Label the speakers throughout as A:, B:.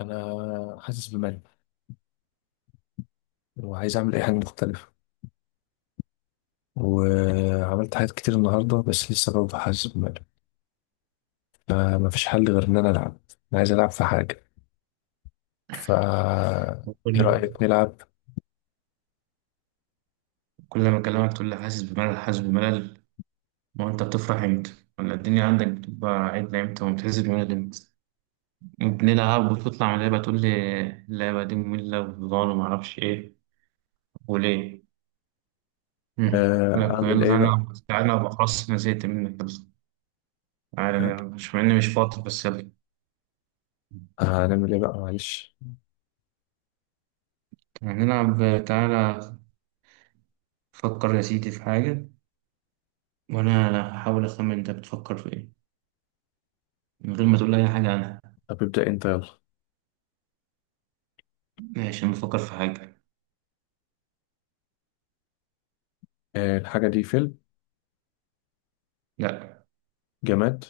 A: انا حاسس بملل، وعايز اعمل اي حاجه مختلفه، وعملت حاجات كتير النهارده، بس لسه برضه حاسس بملل. فما فيش حل غير ان انا العب. انا عايز العب في حاجه. ف ايه
B: كل
A: رايك نلعب؟
B: كل ما أكلمك تقول لي حاسس بملل حاسس بملل. ما هو أنت بتفرح إمتى؟ ولا الدنيا عندك بتبقى عدلة إمتى وبتحس بملل إمتى؟ بنلعب وتطلع من اللعبة تقول لي اللعبة دي مملة وضال ومعرفش إيه وليه؟ مم. أقول لك
A: اعمل
B: يلا
A: ايه
B: تعالى
A: بقى.
B: نلعب، تعالى نلعب، خلاص أنا زهقت منك، يلا تعالى نلعب، مش مع إني مش فاضي بس يلا
A: هنعمل ايه بقى معلش.
B: يعني نلعب، تعالى. فكر يا سيدي في حاجة وأنا هحاول أخمن أنت بتفكر في إيه من غير ما تقول لي أي حاجة عنها.
A: طب ابدا انت يلا.
B: ماشي، أنا بفكر في حاجة.
A: الحاجه دي فيلم؟
B: لأ،
A: جماد.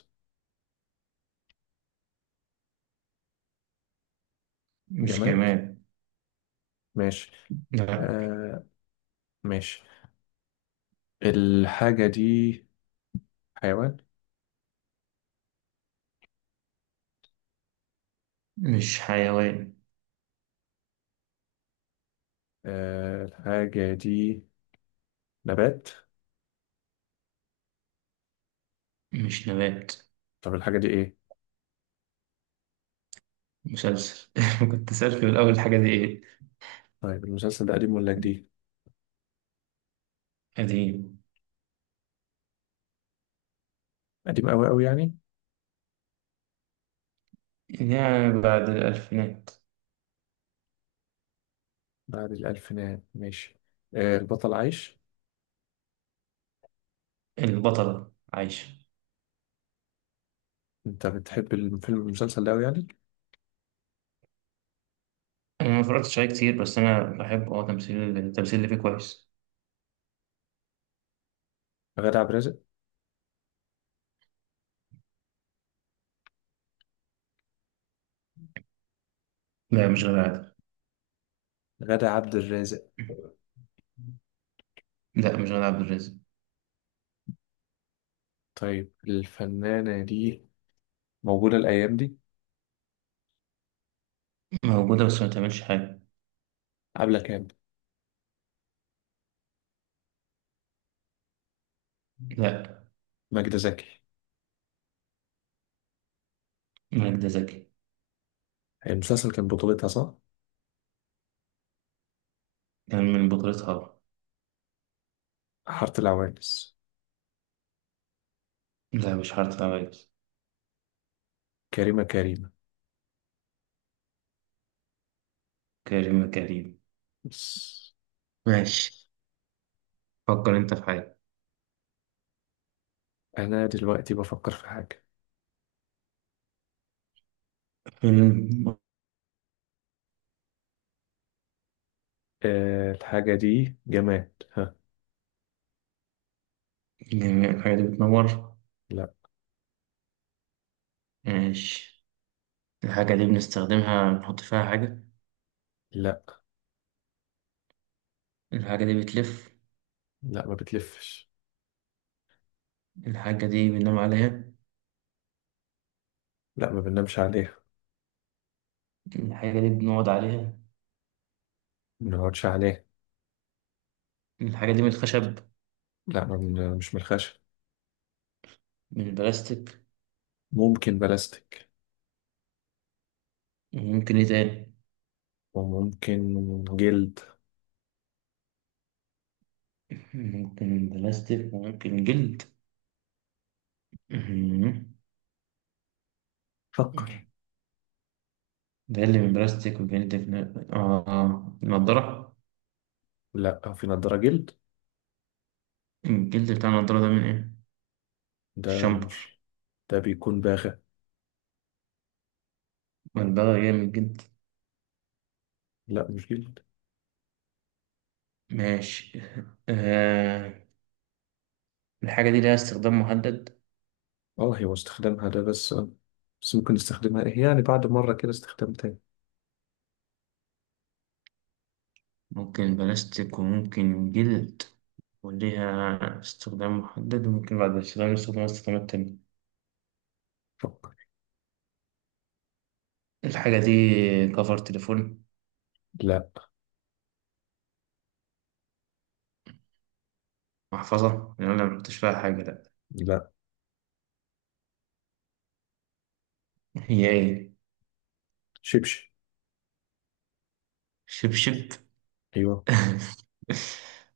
B: مش
A: جماد.
B: جماد.
A: ماشي.
B: لا
A: آه، ماشي. الحاجه دي حيوان؟
B: مش حيوان.
A: الحاجه دي نبات؟
B: مش نبات.
A: طب الحاجه دي ايه؟
B: مسلسل. كنت سألت في الأول الحاجة دي إيه؟
A: طيب المسلسل ده قديم ولا جديد؟
B: قديم.
A: قديم أوي أوي يعني.
B: يعني بعد الألفينات.
A: بعد الألفينات ماشي. البطل عايش؟
B: البطلة عايشة.
A: أنت بتحب المسلسل ده أوي يعني؟
B: أنا ما اتفرجتش عليه كتير، بس أنا بحب تمثيل، التمثيل اللي فيه كويس.
A: غادة عبد الرازق.
B: لا مش غادة عادل.
A: غادة عبد الرازق.
B: لا مش غادة عبد الرازق.
A: طيب الفنانة دي موجودة الأيام دي؟
B: موجودة بس ما تعملش حاجة.
A: عبلة كامل.
B: لا،
A: ماجدة زكي.
B: ماجدة زكي.
A: المسلسل كان بطولتها صح؟
B: كان من بطولتها.
A: حارة العوانس.
B: لا مش حارة عوايز.
A: كريمة كريمة.
B: كريم كريم.
A: بس.
B: ماشي، فكر أنت في حاجة.
A: أنا دلوقتي بفكر في حاجة.
B: فيلم.
A: الحاجة دي جماد ها؟
B: جميع الحاجات دي بتنور.
A: لا.
B: ماشي. الحاجة دي بنستخدمها، بنحط فيها حاجة.
A: لا.
B: الحاجة دي بتلف.
A: لا ما بتلفش.
B: الحاجة دي بننام عليها.
A: لا ما بننامش عليها.
B: الحاجة دي بنقعد عليها.
A: ما بنقعدش عليه.
B: الحاجة دي من الخشب.
A: لا ما بن- مش من الخشب.
B: من البلاستيك.
A: ممكن بلاستيك
B: ممكن ايه تاني؟
A: وممكن جلد.
B: ممكن بلاستيك وممكن جلد. مم.
A: فكر.
B: ده اللي من بلاستيك وجلد من، اه، نضارة.
A: لا في نضارة جلد.
B: الجلد بتاع النضارة ده من ايه؟
A: ده
B: الشامبر.
A: مش ده بيكون باغة.
B: والبغل جاي من الجلد.
A: لا مش جلد.
B: ماشي. آه. الحاجة دي ليها استخدام محدد.
A: اه هي واستخدامها ده بس، بس ممكن نستخدمها ايه يعني بعد مرة كده استخدام تاني.
B: ممكن بلاستيك وممكن جلد، وليها استخدام محدد، وممكن بعد الاستخدام استخدامات تانية.
A: فكر.
B: الحاجة دي كفر تليفون؟
A: لا.
B: محفظة، لأن أنا مكنتش فيها حاجة؟ لأ.
A: لا.
B: هي إيه؟
A: شبشب.
B: شبشب؟
A: ايوه.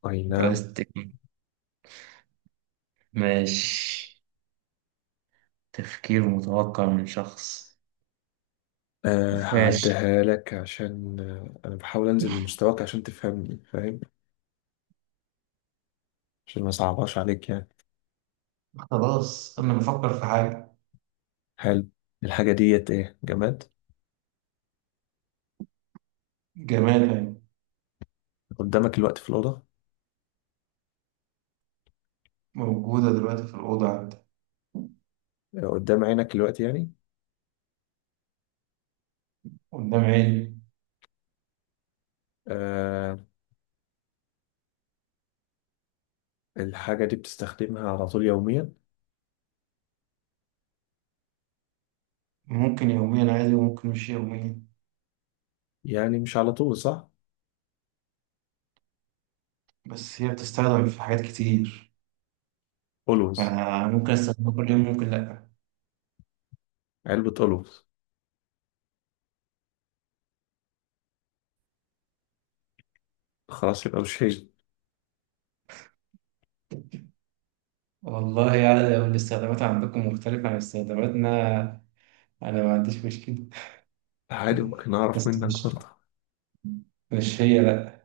A: اي نعم.
B: بلاستيك. ماشي. تفكير متوقع من شخص. ماشي.
A: هعديها لك عشان انا بحاول انزل لمستواك عشان تفهمني فاهم. عشان ما صعباش عليك يعني.
B: خلاص أنا بفكر في حاجة.
A: هل الحاجة ديت ايه جماد؟
B: جماد يعني.
A: قدامك الوقت في الأوضة؟
B: موجودة دلوقتي في الأوضة عندي.
A: قدام عينك الوقت يعني.
B: قدام عيني.
A: آه الحاجة دي بتستخدمها على طول يوميا؟
B: ممكن يوميا عادي وممكن مش يوميا.
A: يعني مش على طول صح؟
B: بس هي بتستخدم في حاجات كتير،
A: ألوز؟
B: فأنا ممكن استخدمها كل يوم، ممكن لأ.
A: علبة ألوز. خلاص يبقى مش هي.
B: والله يعني لو الاستخدامات عندكم مختلفة عن استخداماتنا أنا ما عنديش مشكلة.
A: عادي ممكن أعرف
B: بس
A: منك
B: مش
A: برضه.
B: مش هي، لأ.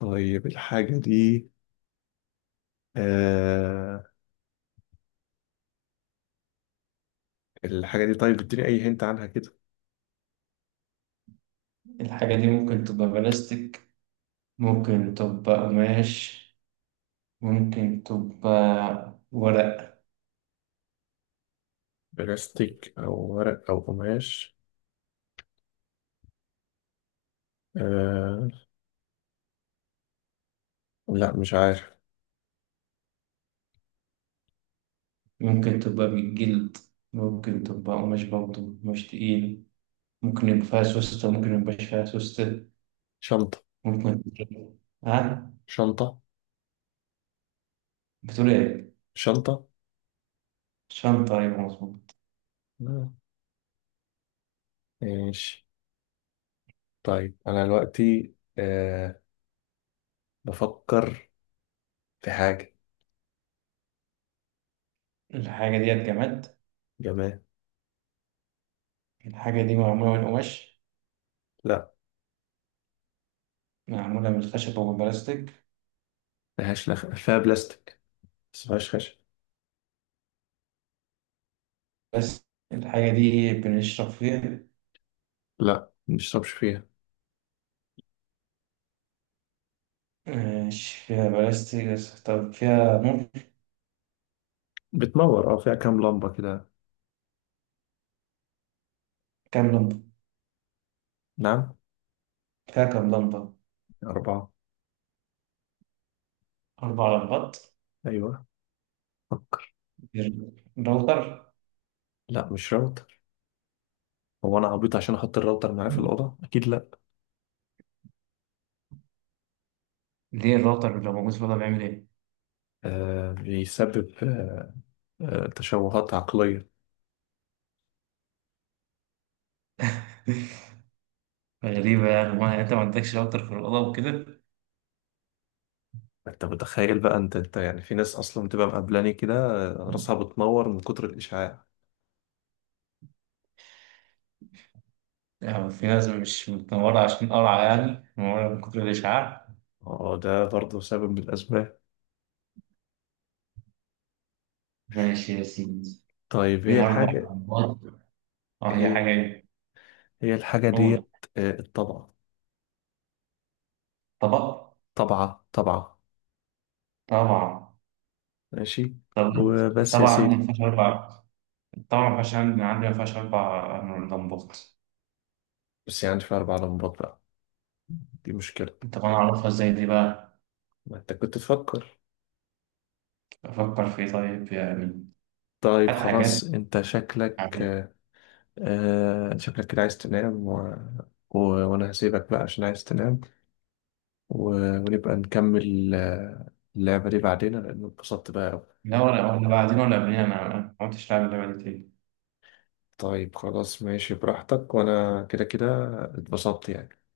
A: طيب الحاجة دي. آه الحاجة دي طيب اديني أي هنت عنها كده.
B: الحاجة دي ممكن تبقى بلاستيك، ممكن تبقى قماش، ممكن تبقى ورق،
A: بلاستيك أو ورق أو قماش؟ آه لا مش عارف.
B: ممكن تبقى بالجلد، ممكن تبقى قماش برضه، قماش تقيل. ممكن يبقى فيها سوستة، ممكن ميبقاش فيها سوستة.
A: شنطة؟
B: ممكن. ها؟
A: شنطة؟
B: بتقول إيه؟
A: شنطة.
B: شنطة؟ أيوة مظبوط.
A: آه، ماشي. طيب أنا دلوقتي بفكر في حاجة.
B: الحاجة ديت جماد.
A: جماد.
B: الحاجة دي معمولة من قماش؟
A: لا
B: معمولة من خشب أو من بلاستيك؟
A: ملهاش فيها بلاستيك، بس ملهاش خشب.
B: بس. الحاجة دي بنشرب فيها؟
A: لا مبنشربش فيها.
B: مش فيها بلاستيك بس طب فيها، ممكن.
A: بتنور. اه فيها كام لمبة كده.
B: كام لمبة؟
A: نعم.
B: فيها كام لمبة؟
A: أربعة.
B: 4 لمبات.
A: أيوة. فكر.
B: الراوتر.
A: لا مش راوتر. هو أنا عبيط عشان أحط الراوتر معايا في الأوضة؟ أكيد لا.
B: ليه الراوتر لو موجود في الأوضة بيعمل إيه؟
A: بيسبب تشوهات عقلية.
B: غريبة، يعني ما يعني أنت ما عندكش راوتر في الأوضة وكده؟
A: أنت متخيل بقى أنت يعني في ناس أصلا بتبقى مقبلاني كده. راسها بتنور من كتر الإشعاع.
B: يعني في ناس مش متنورة عشان قرعة، يعني منورة من كتر الإشعاع.
A: اه ده برضه سبب من الأسباب.
B: ماشي يا سيدي.
A: طيب هي
B: فيها أربع
A: الحاجة.
B: لمبات اه هي
A: هي
B: حاجة ايه؟
A: هي الحاجة
B: قول.
A: ديت الطبق.
B: طبق؟
A: طبعة طبعة.
B: طبعا.
A: ماشي.
B: طبعا.
A: وبس يا
B: طبعا
A: سيدي.
B: ما فيهاش 4. طبعا ما فيهاش، عندي ما فيهاش 4 لمبات.
A: بس يعني في أربع لمبات بقى. دي مشكلة.
B: طب أنا أعرفها إزاي دي بقى؟
A: ما أنت كنت تفكر.
B: أفكر في إيه طيب يعني؟
A: طيب
B: هات
A: خلاص
B: حاجات
A: أنت شكلك
B: عادية.
A: آه شكلك كده عايز تنام وأنا هسيبك بقى عشان عايز تنام. و... ونبقى نكمل اللعبة دي بعدين لأن اتبسطت بقى أوي.
B: لا ولا، بعدين ولا قبلين، أنا ما كنتش لاعب اللعبة دي تاني.
A: طيب خلاص ماشي براحتك وأنا كده كده اتبسطت يعني.